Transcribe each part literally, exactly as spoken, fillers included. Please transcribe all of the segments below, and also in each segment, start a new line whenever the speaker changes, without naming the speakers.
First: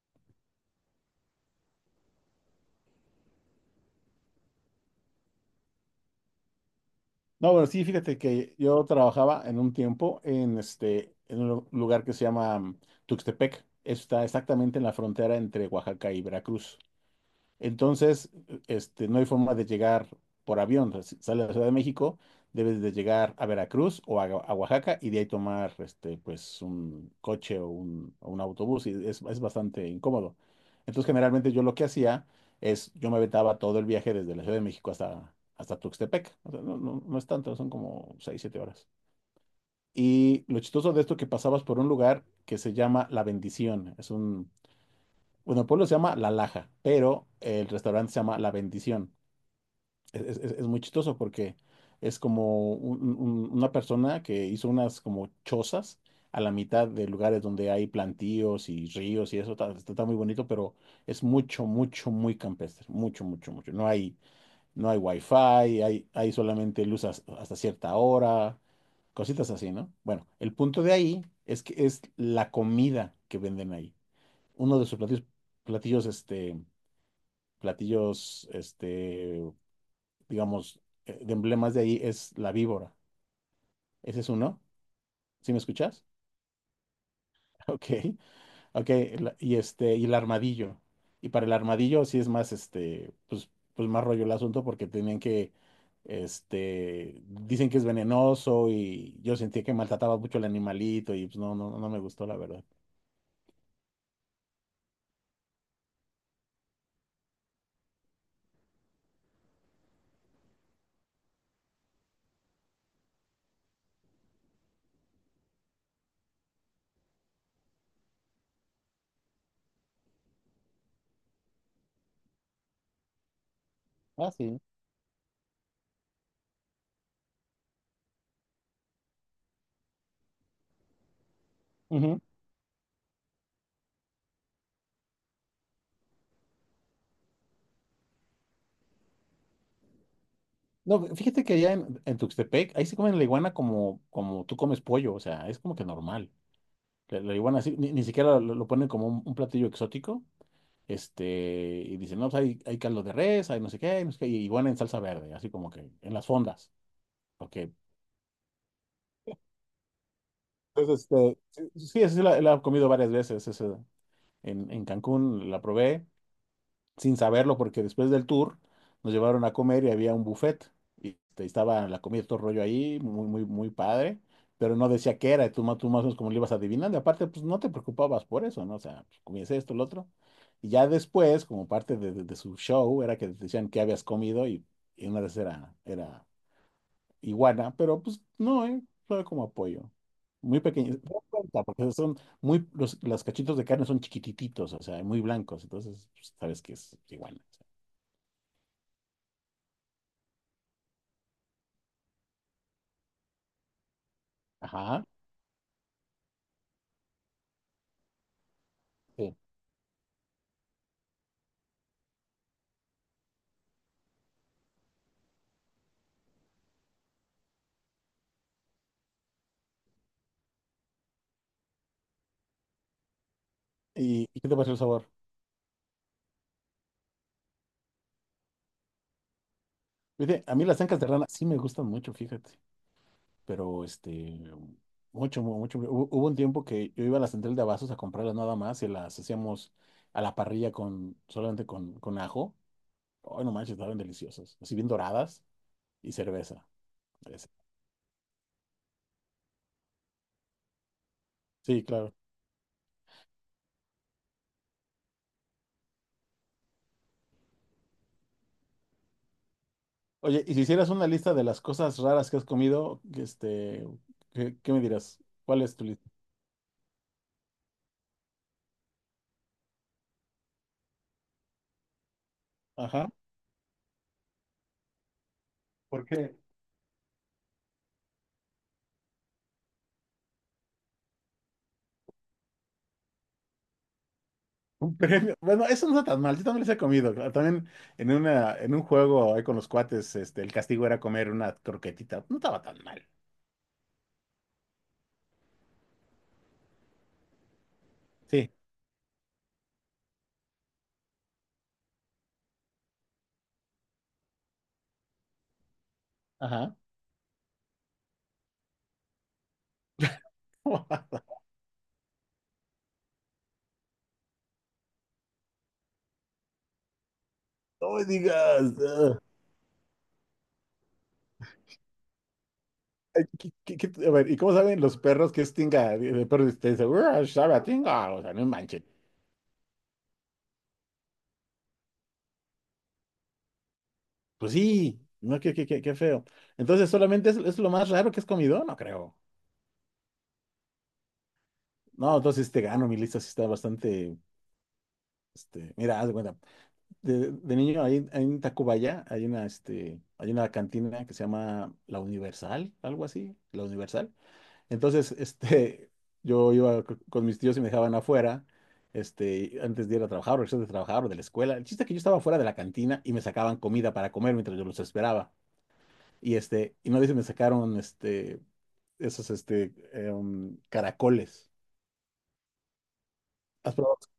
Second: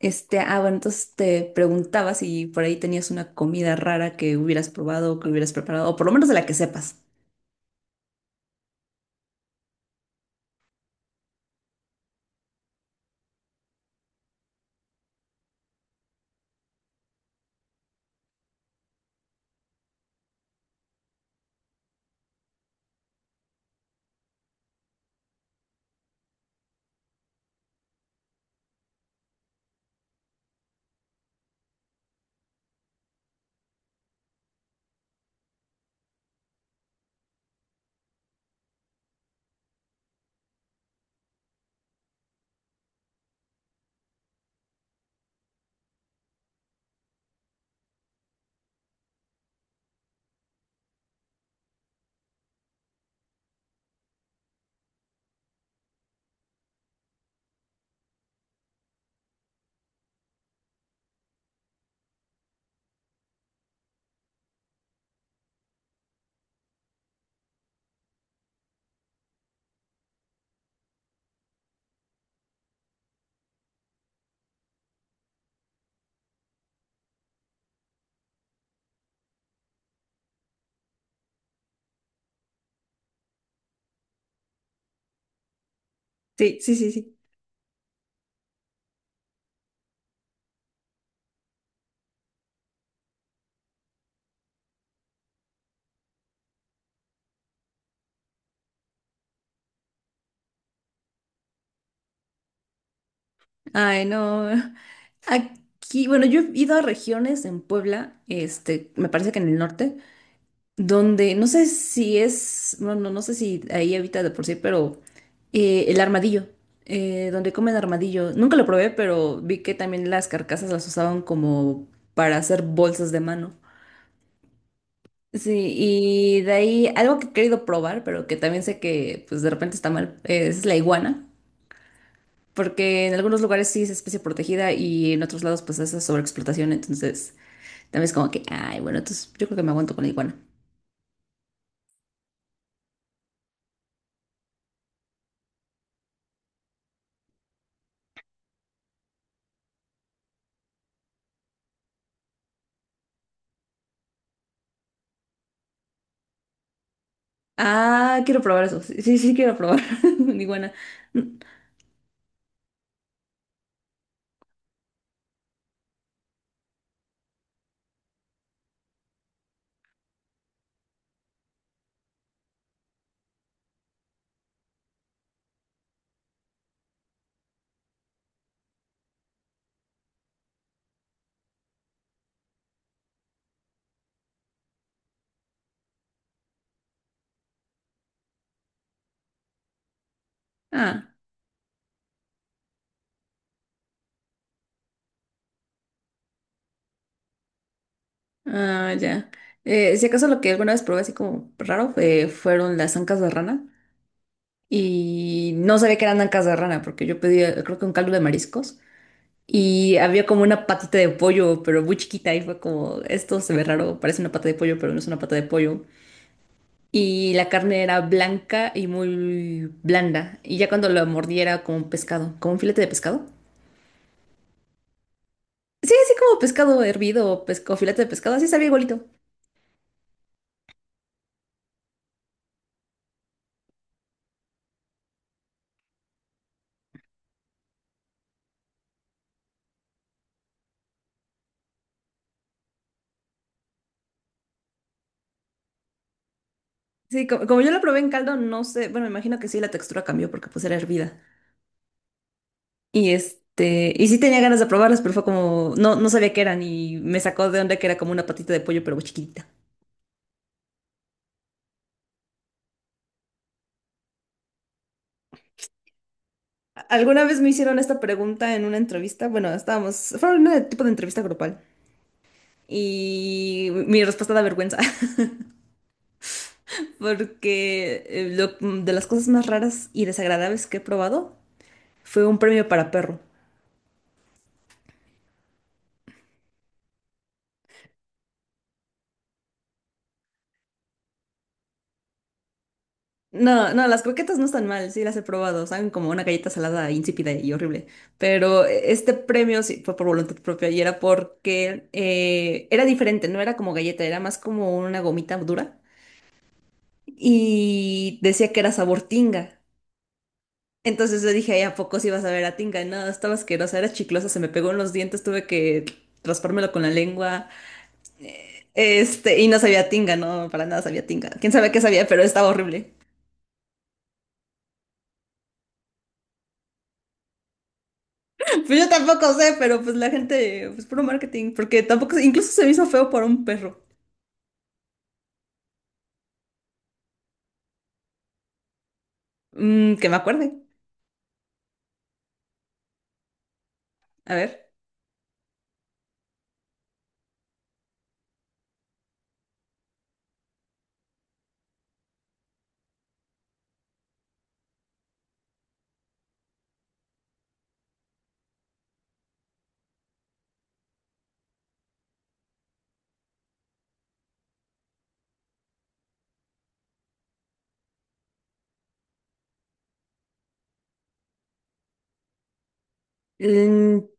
Este, ah, bueno, entonces te preguntaba si por ahí tenías una comida rara que hubieras probado o que hubieras preparado, o por lo menos de la que sepas.
No, bueno, sí, fíjate que yo trabajaba en un tiempo en este, en un lu- lugar que se llama mm, Tuxtepec. Está exactamente en la frontera entre Oaxaca y Veracruz. Entonces, este, no hay forma de llegar por avión. O sea, si sales de la Ciudad de México, debes de llegar a Veracruz o a, a Oaxaca y de ahí tomar este, pues, un coche o un, o un autobús y es, es bastante incómodo. Entonces, generalmente yo lo que hacía es, yo me aventaba todo el viaje desde la Ciudad de México hasta, hasta Tuxtepec. O sea, no, no, no es tanto, son como seis siete horas. Y lo chistoso de esto que pasabas por un lugar que se llama La Bendición. Es un bueno, el pueblo se llama La Laja, pero el restaurante se llama La Bendición. Es, es- es- es muy chistoso porque es como un- un- una persona que hizo unas como chozas a la mitad de lugares donde hay plantíos y ríos y eso. Está, está- está muy bonito, pero es mucho, mucho, muy campestre. Mucho, mucho, mucho. No hay, no hay wifi, hay, hay solamente luz has- hasta cierta hora, cositas así, ¿no? Bueno, el punto de ahí es que es la comida que venden ahí uno de sus platillos, platillos, este, platillos, este, digamos, eh, de emblemas de ahí es la víbora. Ese es uno. ¿Sí me escuchas?
Sí, sí, sí, sí.
Ok, ok. la- y este, y el armadillo. Y para el armadillo sí es más, este, pues, pues más rollo el asunto porque tenían que, este, dicen que es venenoso y yo sentí que maltrataba mucho al animalito y pues no, no, no me gustó la verdad.
Ay, no. Aquí, bueno, yo he ido a regiones en Puebla, este, me parece que en el norte, donde no sé si es, bueno, no sé si ahí habita de por sí, pero eh, el armadillo, eh, donde comen armadillo. Nunca lo probé, pero vi que también las carcasas las usaban como para hacer bolsas de mano.
Ah, sí.
Sí, y de ahí algo que he querido probar, pero que también sé que pues de repente está mal, es la iguana, porque en algunos lugares sí es especie protegida y en otros lados pues es sobreexplotación, entonces también es como que, ay, bueno, entonces yo creo que me aguanto con la iguana.
No, fíjate que allá en, en Tuxtepec, ahí se comen la iguana como, como tú comes pollo, o sea, es como que normal. La, la iguana así, ni, ni siquiera lo, lo ponen como un, un platillo exótico, este, y dicen, no, pues hay, hay caldo de res, hay no sé qué, hay no sé qué, y iguana en salsa verde, así como que en las fondas, porque,
Ah, quiero probar eso, sí, sí, sí quiero probar una iguana.
entonces, este, sí, sí, sí la, la he comido varias veces, esa- en, en Cancún la probé, sin saberlo, porque después del tour nos llevaron a comer y había un buffet. Y este, estaba la comida, todo rollo ahí, muy, muy, muy padre, pero no decía qué era, y tú, ma- tú más o menos como le ibas adivinando. Y aparte, pues no te preocupabas por eso, ¿no? O sea, pues, comías esto, lo otro. Y ya después, como parte de, de- de su show, era que te decían qué habías comido y, y una vez era, era iguana, pero pues no, ¿eh? Fue como apoyo. Muy pequeño, te
Ah,
das cuenta, porque son muy, los, los cachitos de carne son chiquitititos, o sea, muy blancos, entonces pues, sabes que es iguana.
ah, ya. Eh, si acaso lo que alguna vez probé así como raro fue, fueron las ancas de rana
Ajá.
y no sabía que eran ancas de rana porque yo pedía, creo que un caldo de mariscos.
Sí.
Y había como una patita de pollo, pero muy chiquita. Y fue como, esto se ve raro, parece una pata de pollo, pero no es una pata de pollo. Y la carne era blanca y muy blanda. Y ya cuando la mordí era como un pescado, como un filete de pescado.
¿Y, y qué te pareció el sabor?
Sí, así como pescado hervido o pesco, filete de pescado, así sabía igualito.
Fíjate, a mí las ancas de rana sí me gustan mucho, fíjate. Pero este, mucho, mu- mucho. Hubo, hubo un tiempo que yo iba a la central de abastos a comprarlas nada más y las hacíamos a la parrilla con, solamente con, con ajo. Ay, no manches, estaban deliciosas. Así bien doradas y cerveza.
Sí, co-
Ese.
como, yo la probé en caldo, no sé, bueno, me imagino que sí, la textura cambió porque pues era hervida.
Sí, claro.
Y este, y sí tenía ganas de probarlas, pero fue como, no, no sabía qué eran y me sacó de onda que era como una patita de pollo, pero muy chiquitita.
Oye, y si hicieras una lista de las cosas raras que has comido, que, este, ¿qué, qué me dirás? ¿Cuál es tu lista?
Alguna vez me hicieron esta pregunta en una entrevista, bueno, estábamos, fue un tipo de entrevista grupal
Ajá.
y mi respuesta da vergüenza.
¿Por qué?
Porque eh, lo- de las cosas más raras y desagradables que he probado fue un premio para perro.
Un premio. Bueno, eso no está tan mal. Yo también les he comido. Claro, también en una, en un juego ahí con los cuates, este, el castigo era comer una croquetita. No estaba tan mal.
No, no, las croquetas no están mal, sí las he probado, saben como una galleta salada insípida y horrible,
Sí.
pero eh, este premio sí fue por voluntad propia y era porque eh, era diferente, no era como galleta, era más como una gomita dura
Ajá.
y decía que era sabor tinga. Entonces yo dije, "Ay, ¿a poco sí vas a ver a Tinga? No, estaba asquerosa, era chiclosa, se me pegó en los dientes, tuve que raspármelo con la lengua.
No me digas. Ah.
Este, y no sabía a Tinga, no, para nada sabía a Tinga. Quién sabe qué sabía, pero estaba horrible.
Ay, ¿qué- qué- qué- a ver, ¿y cómo saben los perros que es tinga? El perro te dice, "Uah, sabe a tinga." O sea, no
Pues
manchen.
yo tampoco sé, pero pues la gente, pues puro marketing, porque tampoco, incluso se me hizo feo por un perro.
Pues sí. No, qué, qué, qué, qué feo. Entonces, ¿solamente es, es lo más raro que has comido? No creo.
Mm, que me acuerde.
No, entonces te gano. Mi lista sí está bastante.
A ver.
Este, mira, haz de cuenta. de, de niño, ahí, ahí en Tacubaya hay una, este, hay una cantina que se llama La Universal, algo así, La Universal. Entonces, este, yo iba co- con mis tíos y me dejaban afuera, este, antes de ir a trabajar, regresar de trabajar o de la escuela. El chiste es que yo estaba fuera de la cantina y me sacaban comida para comer mientras yo los esperaba. Y este, y no dice, me sacaron, este, esos, este, em, caracoles. ¿Has probado
Mm,
los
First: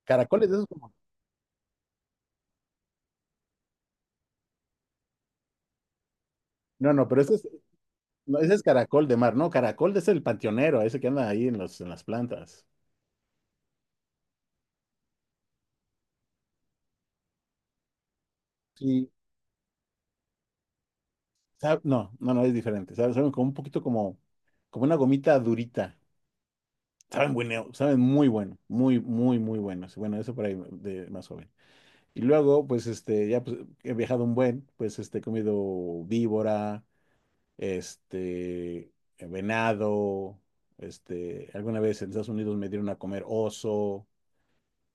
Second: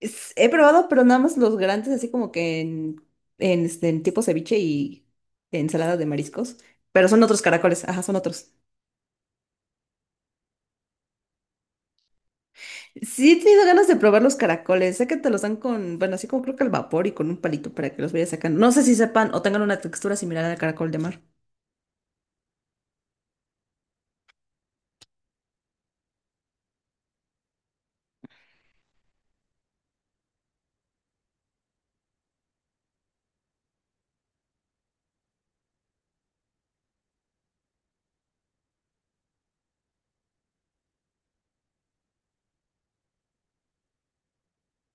es- he
caracoles? De esos
probado,
como...
pero nada más los grandes, así como que en, en, este, en tipo ceviche y ensalada de mariscos.
No,
Pero
no,
son
pero
otros
estos.
caracoles, ajá, son
No,
otros.
ese es caracol de mar, no, caracol es el panteonero, ese que anda ahí en los, en las plantas.
Sí, he tenido ganas de probar los caracoles. Sé que te los dan con, bueno, así como creo que al vapor y con un palito para que los vayas sacando. No sé si
Sí,
sepan o tengan una textura similar al caracol de mar.
Sa- no, no, no, es diferente. Saben, saben como un poquito como, como una gomita durita. Saben bueno, saben muy bueno, muy, muy, muy buenos. Bueno, eso por ahí de más joven. Y luego, pues, este, ya pues, he viajado un buen, pues, este, he comido víbora, este, venado, este, alguna vez en Estados Unidos me dieron a comer oso.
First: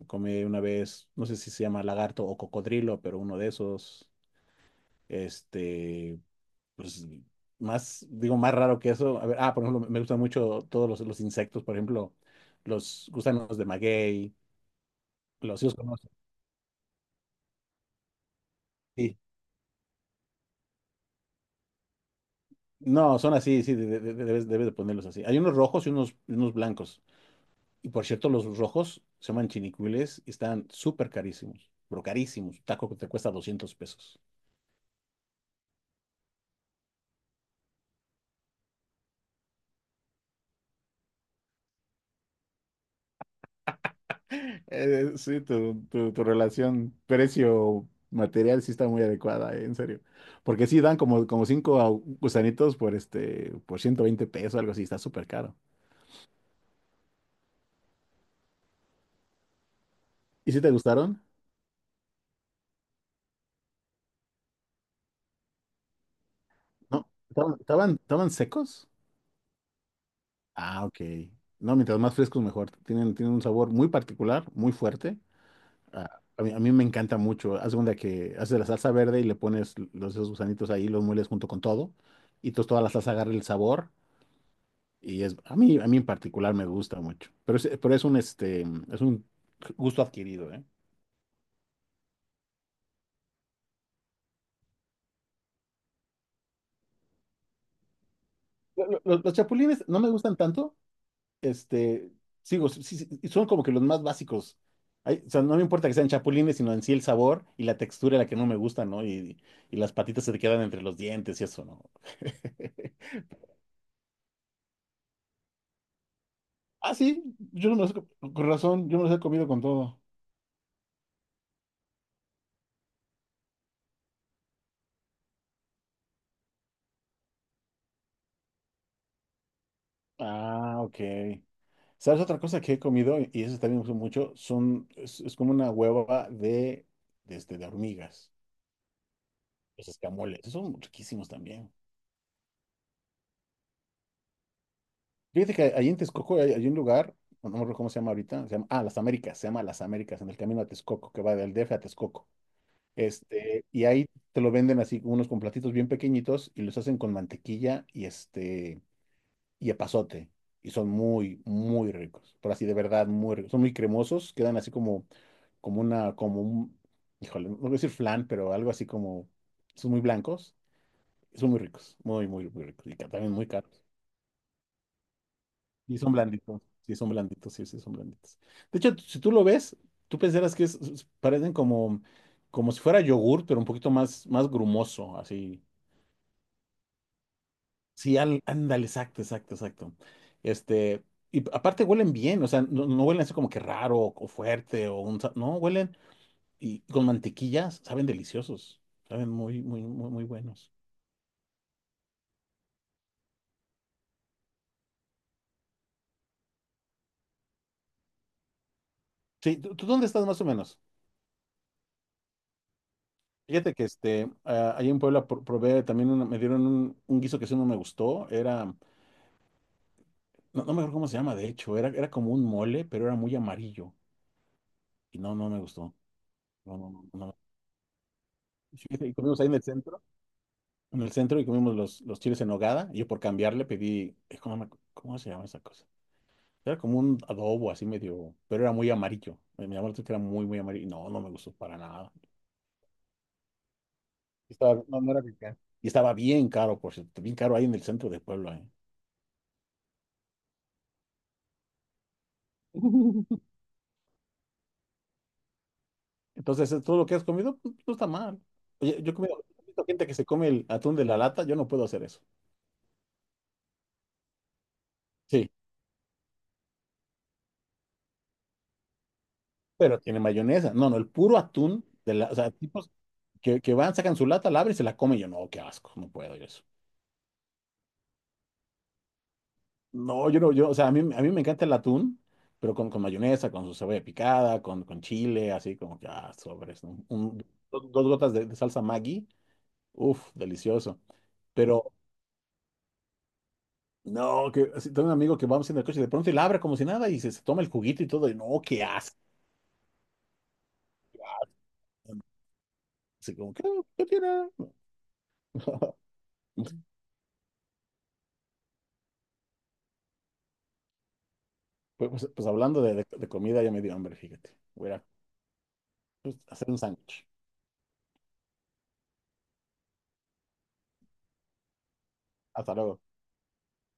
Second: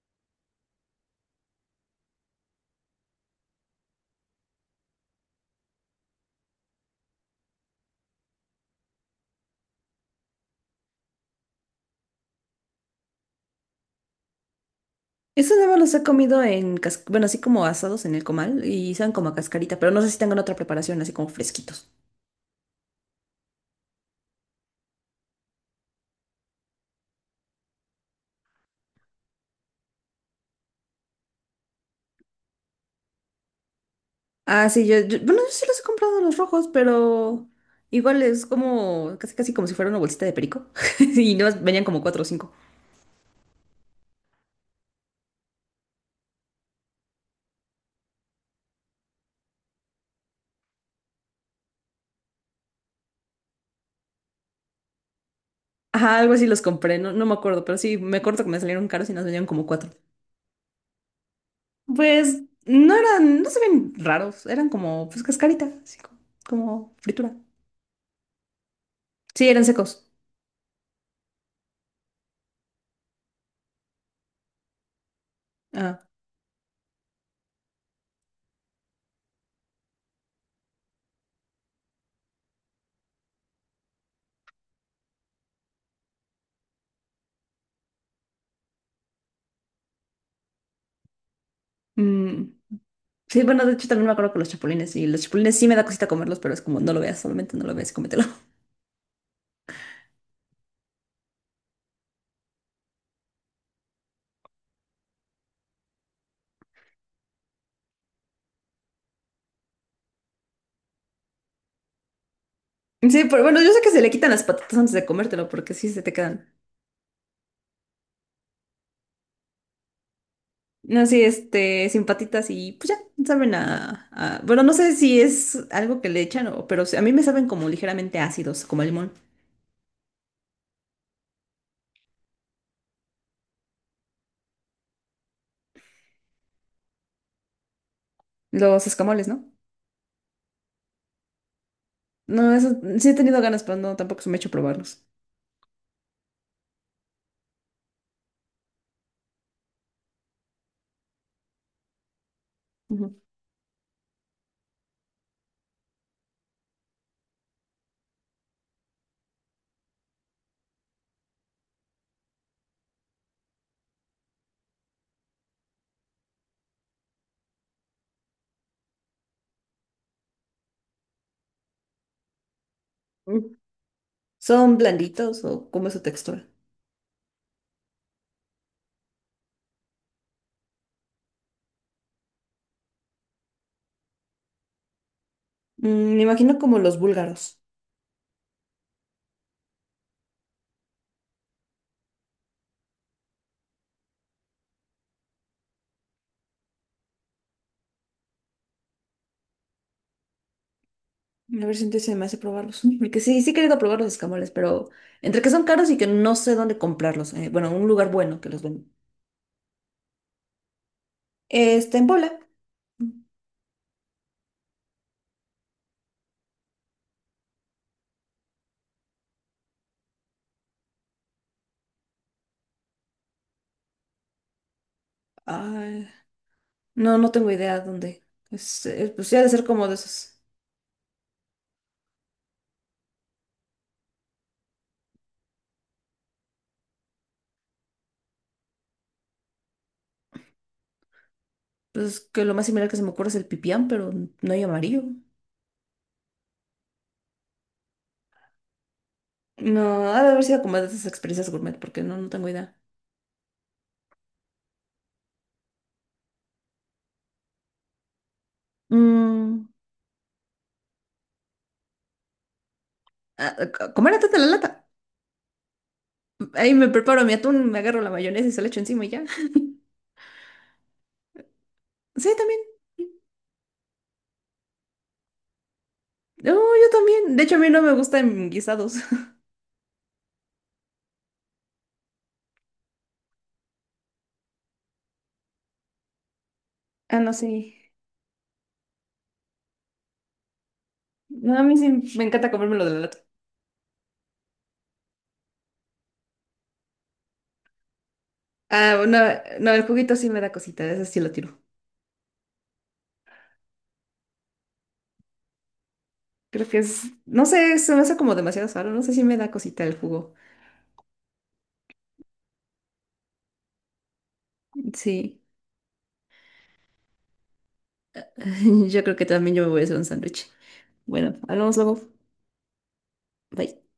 Comí una vez, no sé si se llama lagarto o cocodrilo, pero uno de esos, este, pues más, digo, más raro que eso. A ver, ah, por ejemplo, me gustan mucho todos los, los insectos, por ejemplo, los gusanos de maguey,
Eso
los, sí
nada
los
más los he
conozco,
comido en, cas- bueno, así como asados en el comal y saben
sí.
como a cascarita, pero no sé si tengan otra preparación, así como fresquitos.
No, son así, sí, de- de- de- debes, debes de ponerlos así. Hay unos rojos y unos, y unos blancos. Y por cierto, los rojos se llaman chinicuiles y están súper carísimos, pero carísimos. Un taco que te cuesta doscientos pesos.
Ah, sí, yo, yo- bueno, yo sí los he comprado los rojos, pero igual es como, casi casi como si fuera una bolsita de perico. Y no, venían como cuatro o cinco.
Eh, eh, sí, tu, tu, tu relación precio-material sí está muy adecuada, eh, en serio. Porque sí dan como, como cinco au- gusanitos por este, por ciento veinte pesos, algo así, está súper caro.
Ajá, algo así los compré, no, no me acuerdo, pero sí, me acuerdo que me salieron caros y nos venían como cuatro.
¿Y si te gustaron?
Pues no eran, no se ven raros, eran como pues cascarita, así co- como,
No,
fritura.
¿estaban, estaban, estaban secos?
Sí, eran secos.
Ah, ok. No, mientras más frescos mejor. Tienen, tienen un sabor muy particular, muy fuerte.
Ah,
Ah, a mí, a mí me encanta mucho. Haz de cuenta que haces la salsa verde y le pones los, esos gusanitos ahí, los mueles junto con todo. Y entonces toda la salsa agarra el sabor. Y es, a mí, a mí en particular me gusta mucho, pero es, pero es un, este, es un gusto adquirido, ¿eh?
mm, sí, bueno, de hecho también me acuerdo que los chapulines, y los chapulines sí me da cosita comerlos, pero es como no lo veas, solamente no lo veas y cómetelo.
Lo- lo- Los, los chapulines no me gustan tanto, este, sigo, sí, sí, sí, son como que los más básicos. Ay, o sea, no me importa que sean chapulines, sino en sí el sabor y la textura la que no me gusta, ¿no? Y, y las patitas se te quedan entre los dientes y eso, ¿no?
Sí, pero bueno, yo sé que se le quitan las patitas antes de comértelo, porque sí se te quedan.
Ah, sí, yo no me los, he co- con razón, yo me los he comido con todo.
No, sí, este, sin patitas y pues ya, saben a, a- bueno, no sé si es algo que le echan, o, pero sí, a mí me saben como ligeramente ácidos, como el limón.
Ah, ok. ¿Sabes otra cosa que he comido? Y eso también me gusta mucho. Son, es, es como una hueva de, de, este, de hormigas.
Los escamoles, ¿no?
Los escamoles. Esos son riquísimos también.
No, eso sí he tenido ganas, pero no, tampoco se me ha hecho probarlos.
Fíjate que ahí en Texcoco hay, hay un lugar, no me acuerdo cómo se llama ahorita. Se llama, ah, Las Américas. Se llama Las Américas, en el camino a Texcoco, que va del D F a Texcoco.
Ujú.
Este, y ahí te lo venden así, unos con platitos bien pequeñitos y los hacen con mantequilla y este y epazote. Y son muy, muy ricos. Pero así de verdad, muy ricos. Son muy cremosos. Quedan así como, como una, como un, híjole, no voy a decir flan, pero algo así como, son muy blancos. Y son muy ricos. Muy, muy, muy ricos. Y ca- también
Mm.
muy caros.
¿Son blanditos o cómo es
Y
su
son
textura?
blanditos. Sí, son blanditos. Sí, sí, son blanditos. De hecho, si tú lo ves, tú pensarás que es- es- parecen como, como si fuera yogur, pero un poquito más, más grumoso, así.
Mm, me imagino como los búlgaros.
Sí, al- ándale, exacto, exacto, exacto. Este, y aparte huelen bien, o sea, no, no huelen así como que raro o, fuerte o un... sa- no, huelen y con mantequillas saben deliciosos, saben muy, muy, muy, muy buenos.
A ver si entonces se me hace probarlos. Mm, porque sí, sí he querido probar los escamoles, pero entre que son caros y que no sé dónde comprarlos. Eh, bueno, un lugar bueno que los venden.
Sí, ¿tú, tú dónde estás más o menos?
Este, en Puebla. Mm.
Fíjate que este, ah, ahí en Puebla pro- probé también, una- me dieron un, un guiso que sí no me gustó, era, no, no me acuerdo cómo se llama, de hecho, era, era como un mole, pero era muy amarillo y no, no me gustó.
Ay,
No, no,
no,
no,
no
no.
tengo idea dónde. Es,
Fíjate,
eh,
y
pues sí
comimos
ha
ahí
de
en el
ser como de
centro.
esos.
en el centro y comimos los, los chiles en nogada. Y yo por cambiarle pedí, eh, ¿cómo, me- cómo se llama esa cosa? Era como un adobo así medio, pero era muy amarillo. Me me llamó la atención que era muy, muy amarillo. No, no me gustó para nada.
Pues que lo más similar que se me ocurre es el pipián, pero no hay
Estaba, no,
amarillo.
no era picar. Y estaba bien caro, por cierto, bien caro ahí en el centro de Puebla, ¿eh?
No, ha de haber sido como de esas experiencias gourmet, porque no, no tengo idea.
Entonces, eh, todo lo que has comido, pues, no está mal. Oye, yo he comido, he
Mm,
visto gente que se come el atún de la lata, yo no puedo hacer eso.
ah, ah, comer atún de la lata.
Sí,
Ahí me preparo mi atún, me agarro la mayonesa y se la echo encima y ya.
pero tiene mayonesa. No, no, el puro atún de la,
Sí,
o sea,
también.
tipos que, que van, sacan su lata, la abren y se la comen. Yo no, qué asco, no puedo yo
No,
eso.
yo también. De hecho, a mí no me gustan guisados.
No, yo no, yo, o sea, a mí, a mí me encanta el atún, pero con, con mayonesa, con su cebolla picada, con, con chile, así como que, ah, sobres, ¿no?
Ah, no,
Un-
sí.
do- dos gotas de, de salsa Maggi, uff, delicioso.
No, a mí sí
Pero,
me encanta comérmelo de la lata.
no, que así, Tengo un amigo que vamos en el coche y de pronto él abre como si nada y se, se toma el juguito y todo, y no, qué
Ah, no,
asco.
no, el juguito sí me da cosita, ese sí lo tiro.
Así como, ¿qué, qué tiene?
Creo que es, no sé, se me hace como demasiado sano, no sé si me da cosita el jugo.
Pues, pues, pues hablando de, de- de comida, ya me dio hambre, fíjate. Voy a ir a,
Sí,
pues, hacer un sándwich.
yo creo que también yo me voy a hacer un sándwich. Bueno, hablamos luego.
Hasta luego.
Bye.